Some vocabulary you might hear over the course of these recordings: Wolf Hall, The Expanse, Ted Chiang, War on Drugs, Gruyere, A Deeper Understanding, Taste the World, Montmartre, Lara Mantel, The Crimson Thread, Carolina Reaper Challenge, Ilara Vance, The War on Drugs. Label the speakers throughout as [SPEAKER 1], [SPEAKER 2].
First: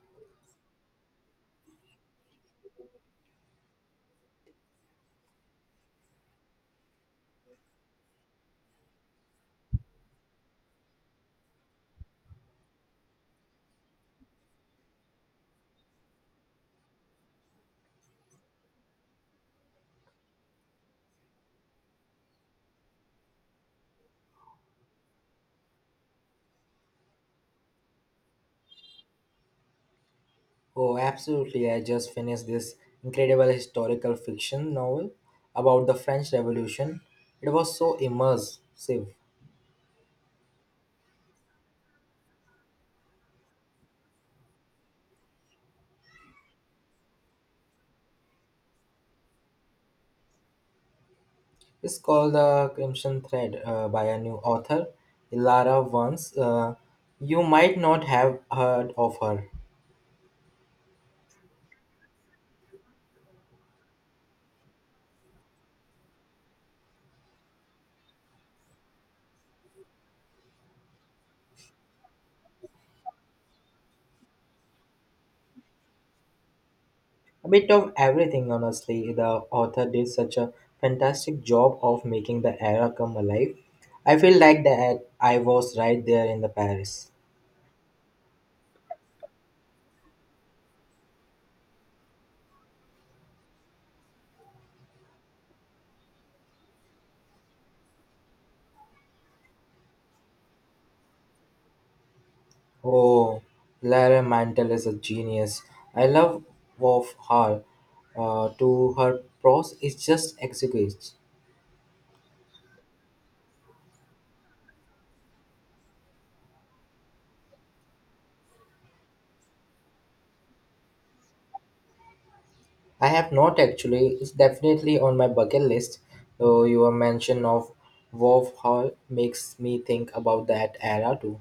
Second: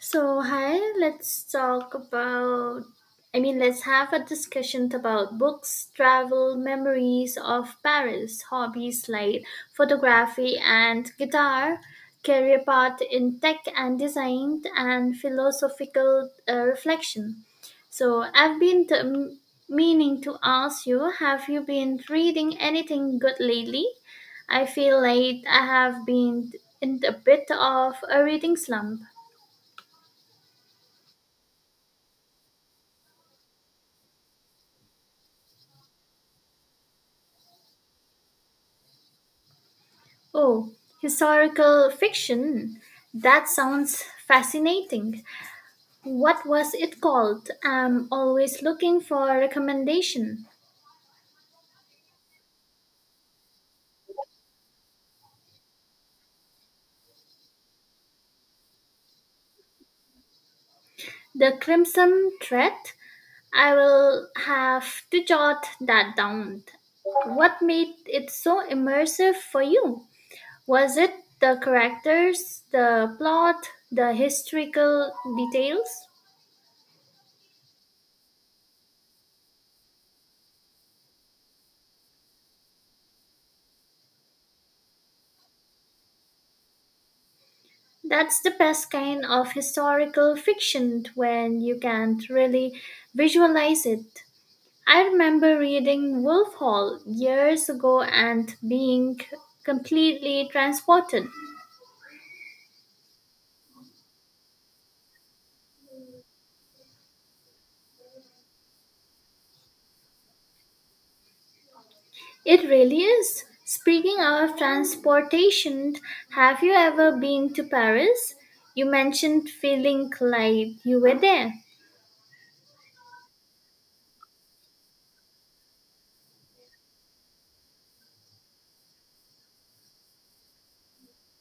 [SPEAKER 1] So, hi, let's talk about. Let's have a discussion about books, travel, memories of Paris, hobbies like photography and guitar, career path in tech and design, and philosophical reflection. So, I've been t- m- meaning to ask you, have you been reading anything good lately? I feel like I have been in a bit of a reading slump.
[SPEAKER 2] Oh, absolutely. I just finished this incredible historical fiction novel about the French Revolution. It was so immersive.
[SPEAKER 1] Oh, historical fiction. That sounds fascinating. What was it called? I'm always looking for a recommendation.
[SPEAKER 2] It's called The Crimson Thread by a new author, Ilara Vance. You might not have heard of her.
[SPEAKER 1] The Crimson Thread? I will have to jot that down. What made it so immersive for you? Was it the characters, the plot, the historical details?
[SPEAKER 2] A bit of everything, honestly. The author did such a fantastic job of making the era come alive. I feel like that I was right there in the Paris.
[SPEAKER 1] That's the best kind of historical fiction when you can't really visualize it. I remember reading Wolf Hall years ago and being completely transported.
[SPEAKER 2] Oh, Lara Mantel is a genius. I love of her. To her prose is just exquisite.
[SPEAKER 1] It really is. Speaking of transportation, have you ever been to Paris? You mentioned feeling like you were there.
[SPEAKER 2] I have not actually. It's definitely on my bucket list. So your mention of Wolf Hall makes me think about that era too.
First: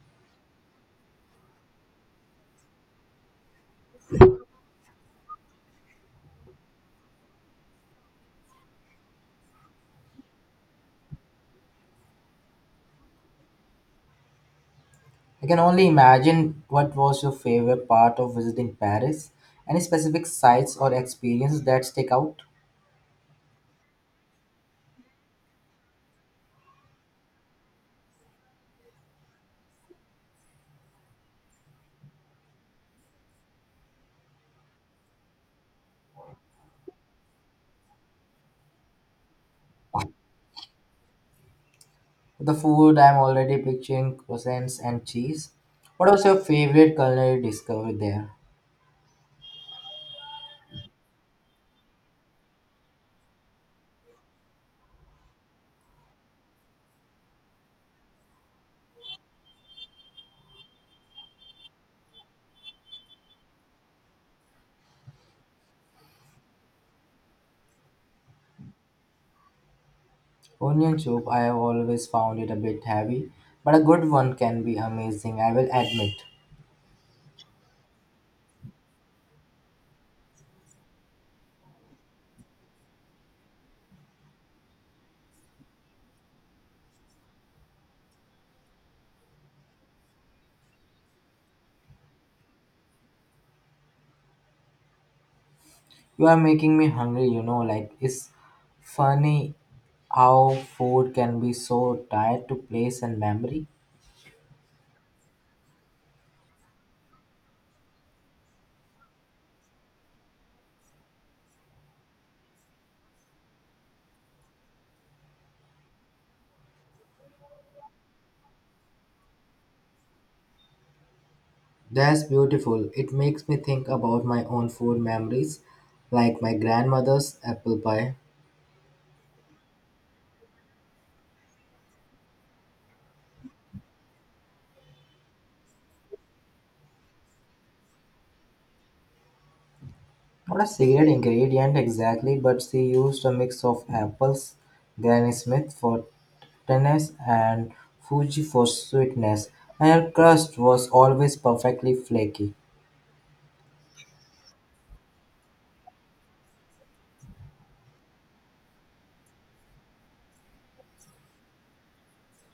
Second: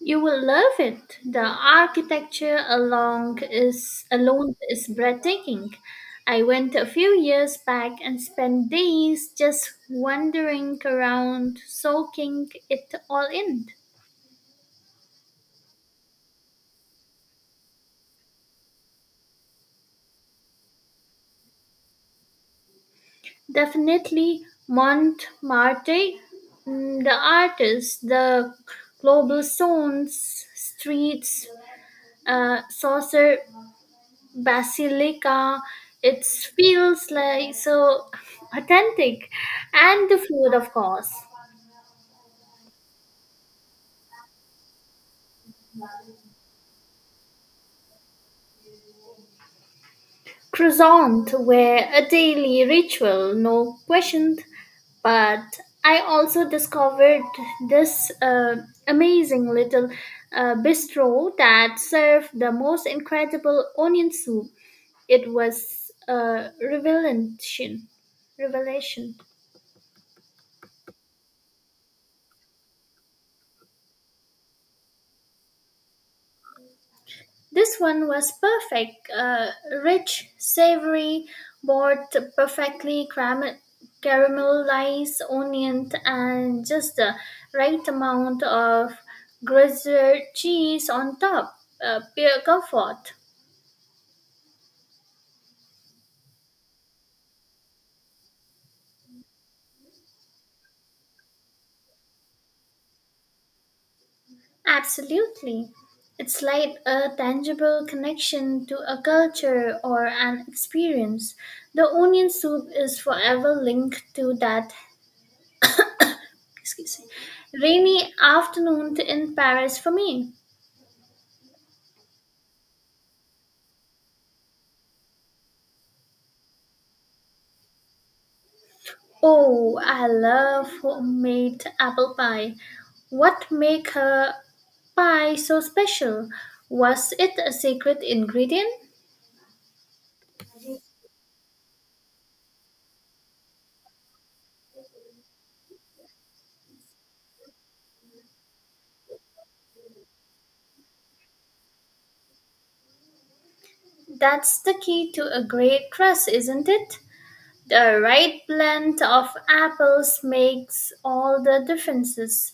[SPEAKER 1] You will love it. The architecture along is alone is breathtaking. I went a few years back and spent days just wandering around, soaking it all in.
[SPEAKER 2] I can only imagine what was your favorite part of visiting Paris. Any specific sites or experiences that stick out?
[SPEAKER 1] Definitely Montmartre, the artists, the global stones, streets, saucer basilica, it feels like so authentic, and the food, of course.
[SPEAKER 2] The food, I'm already picturing croissants and cheese. What was your favorite culinary discovery there?
[SPEAKER 1] Croissant were a daily ritual, no question, but I also discovered this amazing little bistro that served the most incredible onion soup. It was a revelation.
[SPEAKER 2] Onion soup, I have always found it a bit heavy, but a good one can be amazing, I will admit.
[SPEAKER 1] This one was perfect, rich, savory, both perfectly caramelized onion and just the right amount of gruyere cheese on top. Pure comfort.
[SPEAKER 2] You are making me hungry, you know, like it's funny how food can be so tied to place and memory.
[SPEAKER 1] Absolutely. It's like a tangible connection to a culture or an experience. The onion soup is forever linked to that, excuse me, rainy afternoon in Paris for me.
[SPEAKER 2] That's beautiful. It makes me think about my own food memories, like my grandmother's apple pie.
[SPEAKER 1] Oh, I love homemade apple pie. What make her pie so special? Was it a secret ingredient?
[SPEAKER 2] Not a secret ingredient exactly, but she used a mix of apples, Granny Smith for tartness and Fuji for sweetness, and her crust was always perfectly flaky.
[SPEAKER 1] That's the key to a great crust, isn't it? The right blend of apples makes all the differences.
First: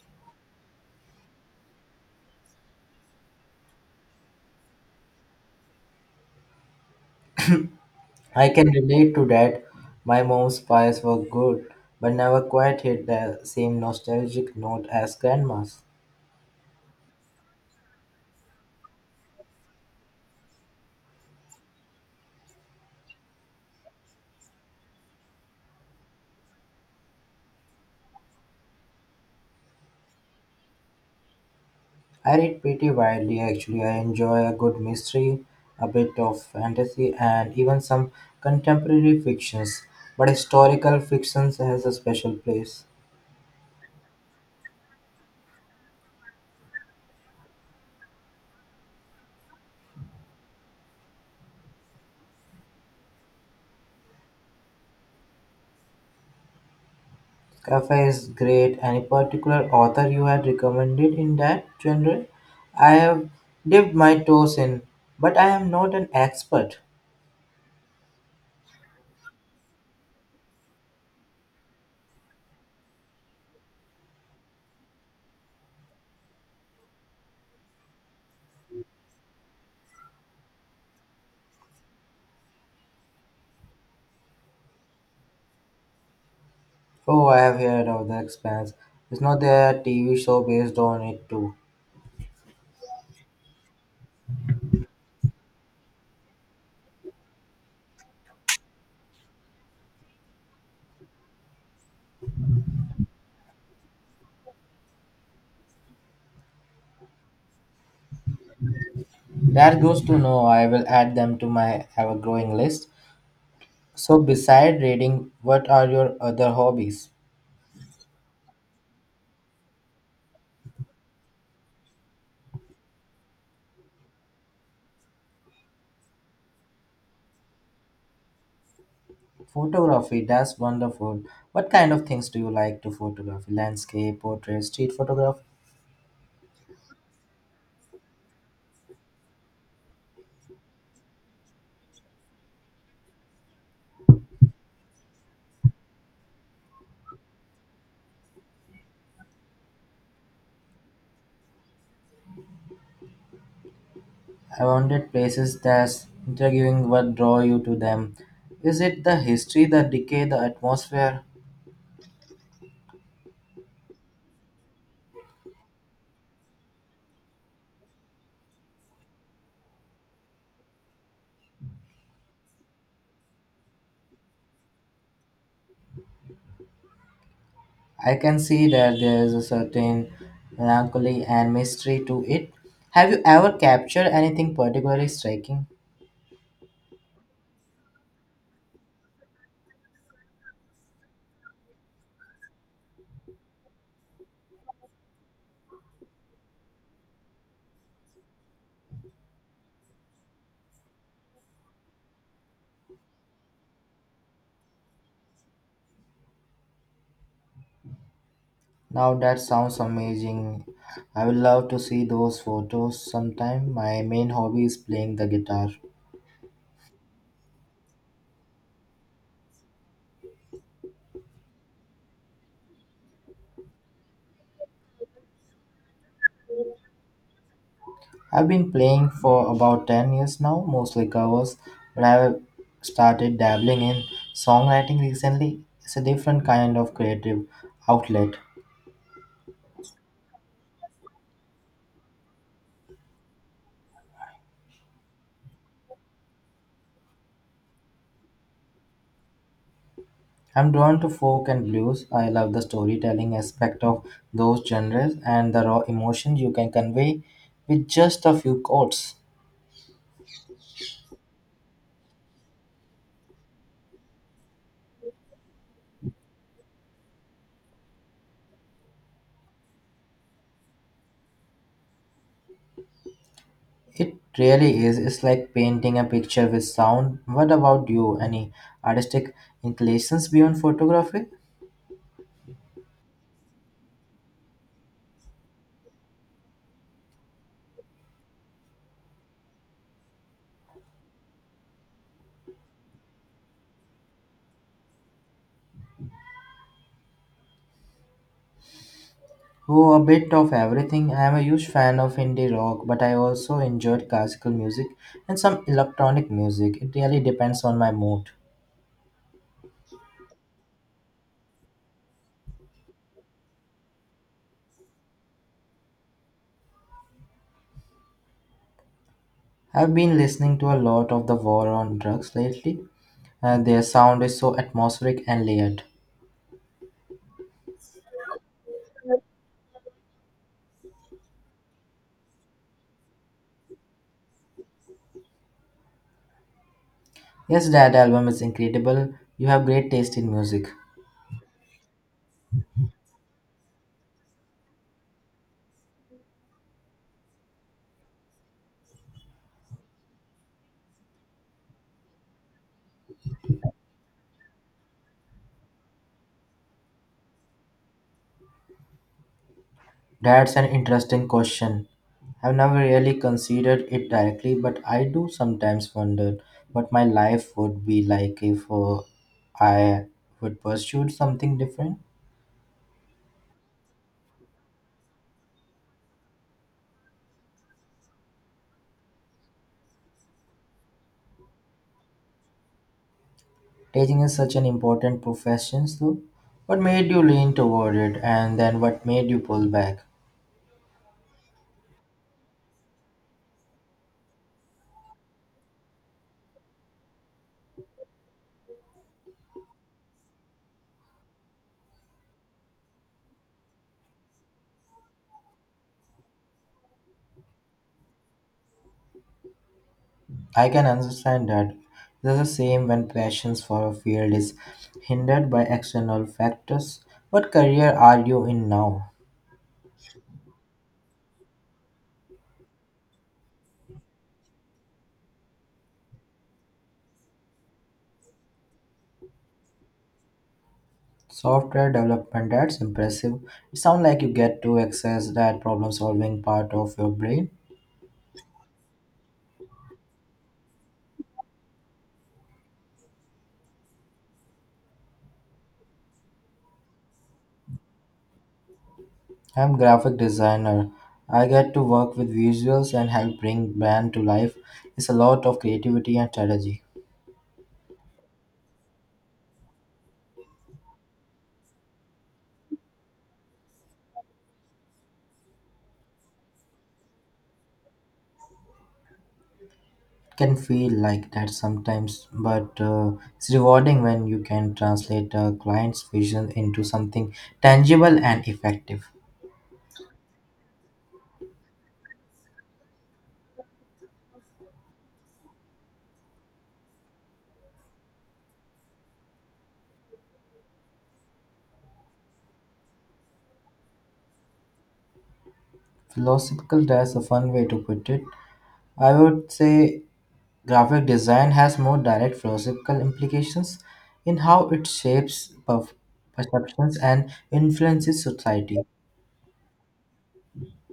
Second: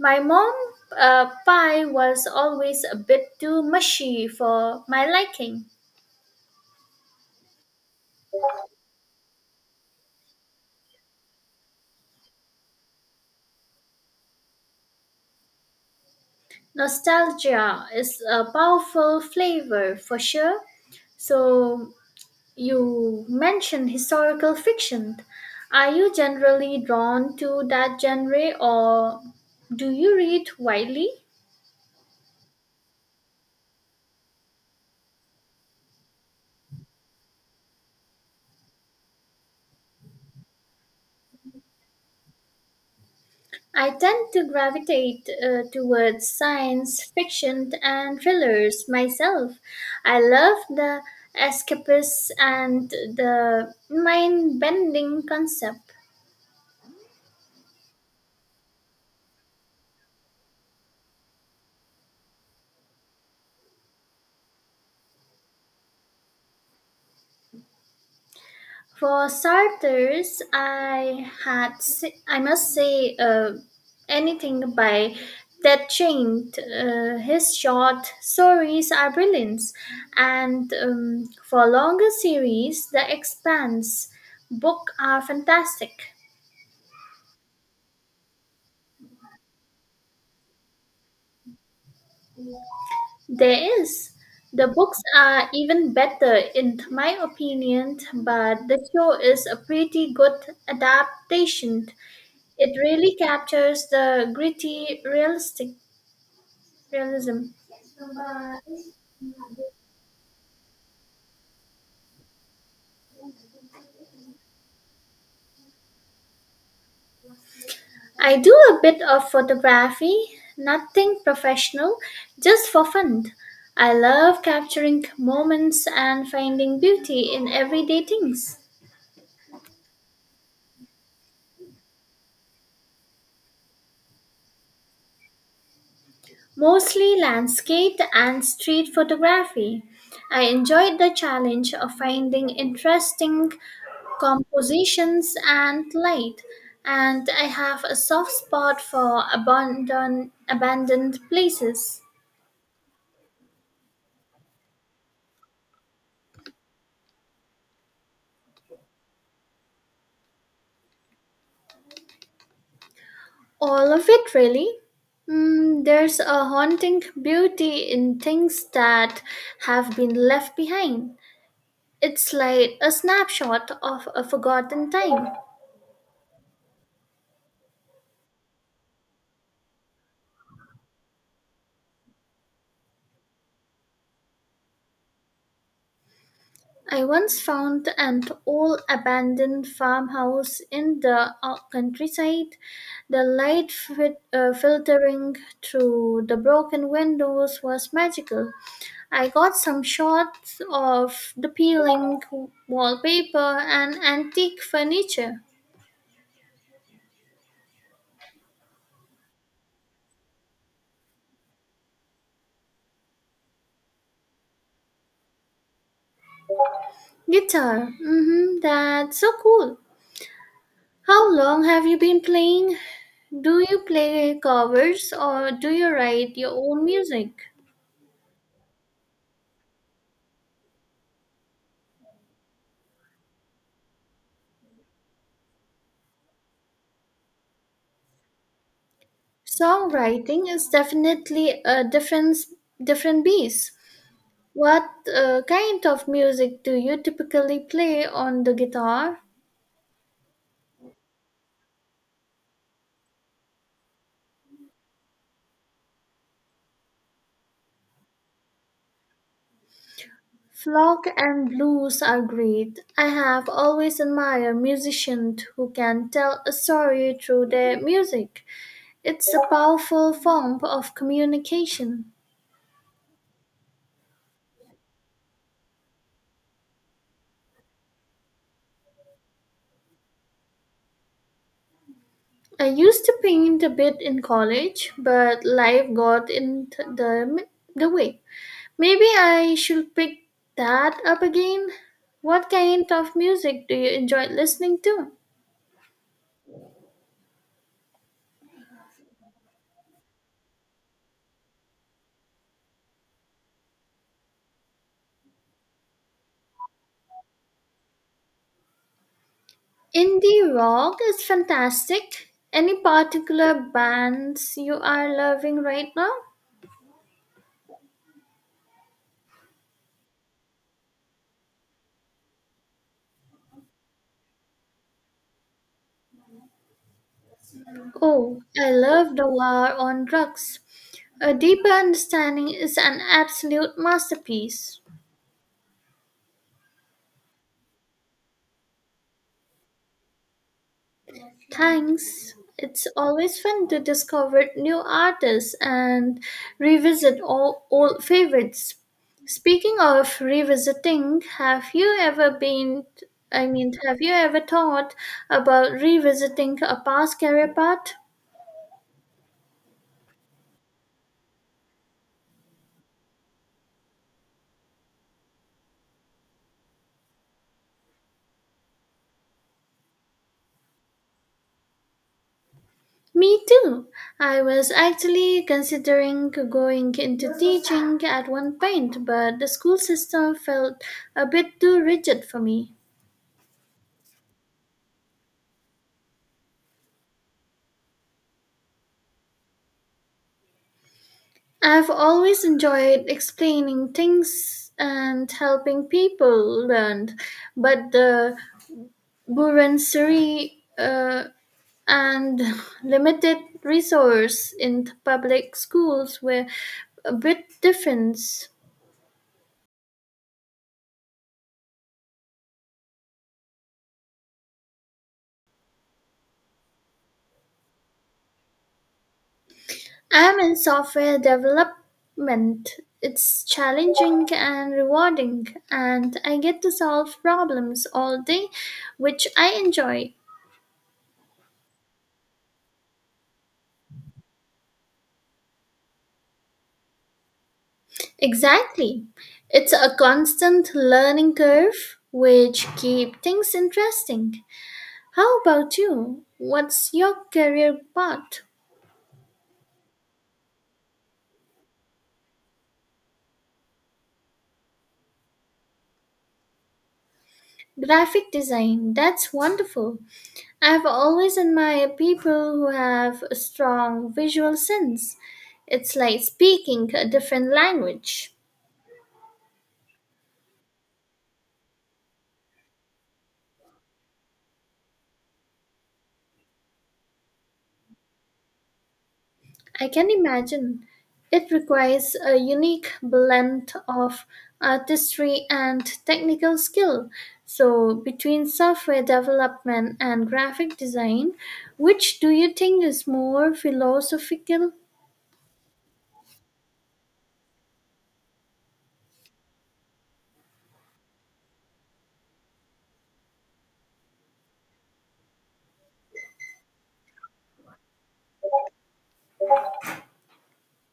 [SPEAKER 1] My mom pie was always a bit too mushy for my liking.
[SPEAKER 2] I can relate to that. My mom's pies were good, but never quite hit the same nostalgic note as grandma's.
[SPEAKER 1] Nostalgia is a powerful flavor for sure. So, you mentioned historical fiction. Are you generally drawn to that genre or do you read widely?
[SPEAKER 2] I read pretty widely actually. I enjoy a good mystery, a bit of fantasy, and even some contemporary fictions. But historical fictions has a special place.
[SPEAKER 1] I tend to gravitate towards science fiction and thrillers myself. I love the escapists and the mind bending concept.
[SPEAKER 2] Cafe is great. Any particular author you had recommended in that genre? I have dipped my toes in, but I am not an expert.
[SPEAKER 1] For starters, I must say, anything by Ted Chiang. His short stories are brilliant, and for longer series, The Expanse book are fantastic.
[SPEAKER 2] Oh, I have heard of The Expanse. Is not there a TV show based on it too?
[SPEAKER 1] There is the books are even better in my opinion, but the show is a pretty good adaptation. It really captures the gritty, realistic realism.
[SPEAKER 2] That goes to know. I will add them to my ever-growing list. So, beside reading, what are your other hobbies?
[SPEAKER 1] I do a bit of photography, nothing professional, just for fun. I love capturing moments and finding beauty in everyday things,
[SPEAKER 2] Photography, that's wonderful. What kind of things do you like to photograph? Landscape, portrait, street photograph?
[SPEAKER 1] mostly landscape and street photography. I enjoyed the challenge of finding interesting compositions and light, and I have a soft spot for abandoned places.
[SPEAKER 2] Abandoned places, that's interviewing what draw you to them. Is it the history, the decay, the atmosphere?
[SPEAKER 1] All of it, really. There's a haunting beauty in things that have been left behind. It's like a snapshot of a forgotten time.
[SPEAKER 2] I can see that there is a certain melancholy and mystery to it. Have you ever captured anything particularly striking?
[SPEAKER 1] I once found an old abandoned farmhouse in the countryside. The filtering through the broken windows was magical. I got some shots of the peeling wallpaper and antique furniture.
[SPEAKER 2] Now that sounds amazing. I would love to see those photos sometime. My main hobby is playing the guitar.
[SPEAKER 1] Guitar. Mm-hmm, that's so cool. How long have you been playing? Do you play covers or do you write your own music?
[SPEAKER 2] I've been playing for about 10 years now, mostly covers, but I've started dabbling in songwriting recently. It's a different kind of creative outlet.
[SPEAKER 1] Songwriting is definitely a different beast. What kind of music do you typically play on the guitar?
[SPEAKER 2] I'm drawn to folk and blues. I love the storytelling aspect of those genres and the raw emotion you can convey with just a few chords.
[SPEAKER 1] Folk and blues are great. I have always admired musicians who can tell a story through their music. It's a powerful form of communication.
[SPEAKER 2] It really is. It's like painting a picture with sound. What about you? Any artistic inclinations beyond photography?
[SPEAKER 1] I used to paint a bit in college, but life got in the way. Maybe I should pick that up again. What kind of music do you enjoy listening to?
[SPEAKER 2] Oh, a bit of everything. I am a huge fan of indie rock, but I also enjoyed classical music and some electronic music. It really depends on my mood.
[SPEAKER 1] Indie rock is fantastic. Any particular bands you are loving right now?
[SPEAKER 2] I've been listening to a lot of the War on Drugs lately, and their sound is so atmospheric and layered.
[SPEAKER 1] Oh, I love The War on Drugs. A Deeper Understanding is an absolute masterpiece.
[SPEAKER 2] Yes, that album is incredible. You have great taste in music.
[SPEAKER 1] Thanks. It's always fun to discover new artists and revisit all old favorites. Speaking of revisiting, have you ever thought about revisiting a past career path?
[SPEAKER 2] That's an interesting question. I've never really considered it directly, but I do sometimes wonder what my life would be like if I would pursue something different.
[SPEAKER 1] Me too. I was actually considering going into teaching at one point, but the school system felt a bit too rigid for me.
[SPEAKER 2] Teaching is such an important profession, though. What made you lean toward it, and then what made you pull back?
[SPEAKER 1] I've always enjoyed explaining things and helping people learn, but the bureaucracy and limited resource in public schools were a bit different.
[SPEAKER 2] I can understand that. This is the same when passion for a field is hindered by external factors. What career are you in now?
[SPEAKER 1] I'm in software development. It's challenging and rewarding, and I get to solve problems all day, which I enjoy.
[SPEAKER 2] Software development, that's impressive. It sounds like you get to access that problem solving part of your brain.
[SPEAKER 1] Exactly. It's a constant learning curve which keep things interesting. How about you? What's your career path?
[SPEAKER 2] I'm graphic designer. I get to work with visuals and help bring brand to life. It's a lot of creativity and strategy.
[SPEAKER 1] Graphic design. That's wonderful. I've always admired people who have a strong visual sense. It's like speaking a different language.
[SPEAKER 2] It can feel like that sometimes, but it's rewarding when you can translate a client's vision into something tangible and effective.
[SPEAKER 1] I can imagine. It requires a unique blend of artistry and technical skill. So, between software development and graphic design, which do you think is more philosophical?
[SPEAKER 2] Philosophical, that's a fun way to put it. I would say graphic design has more direct philosophical implications in how it shapes perceptions and influences society.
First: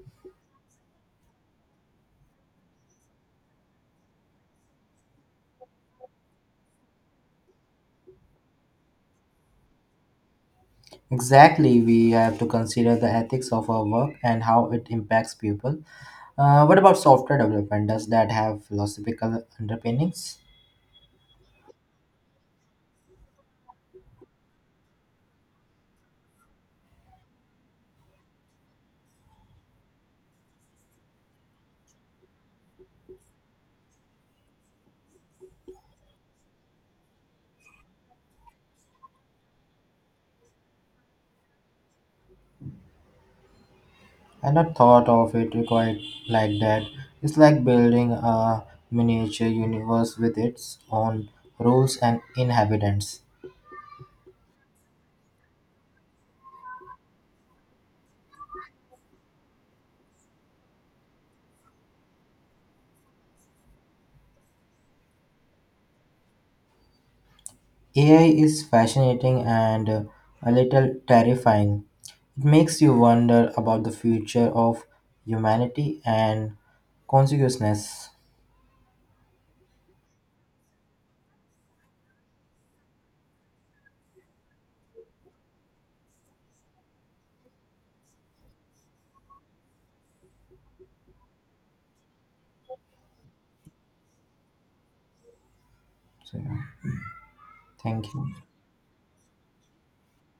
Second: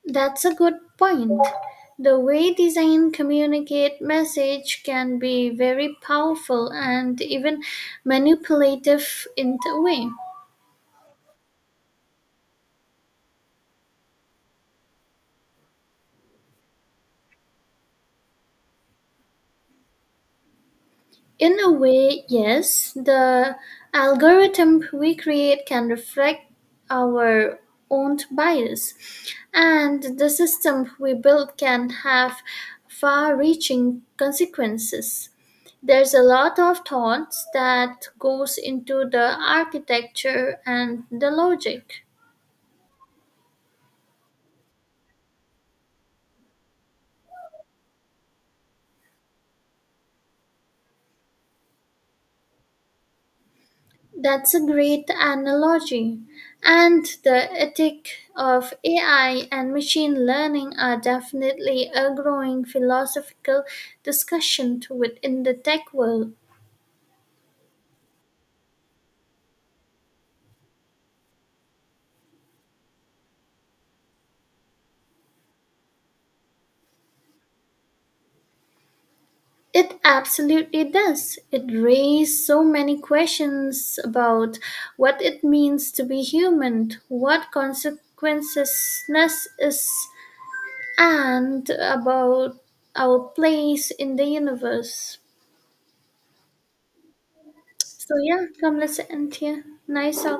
[SPEAKER 1] That's a good point. The way design communicate message can be very powerful and even manipulative in a way.
[SPEAKER 2] Exactly, we have to consider the ethics of our work and how it impacts people. What about software development? Does that have philosophical underpinnings?
[SPEAKER 1] In a way, yes, the algorithm we create can reflect our own bias, and the system we build can have far reaching consequences. There's a lot of thought that goes into the architecture and the logic.
[SPEAKER 2] I not thought of it quite like that. It's like building a miniature universe with its own rules and inhabitants.
[SPEAKER 1] That's a great analogy. And the ethic of AI and machine learning are definitely a growing philosophical discussion within the tech world.
[SPEAKER 2] AI is fascinating and a little terrifying. It makes you wonder about the future of humanity and consciousness.
[SPEAKER 1] It absolutely does. It raises so many questions about what it means to be human, what consequences is, and about our place in the universe.
[SPEAKER 2] So, yeah, thank
[SPEAKER 1] So
[SPEAKER 2] you.
[SPEAKER 1] yeah, come listen here. Nice out.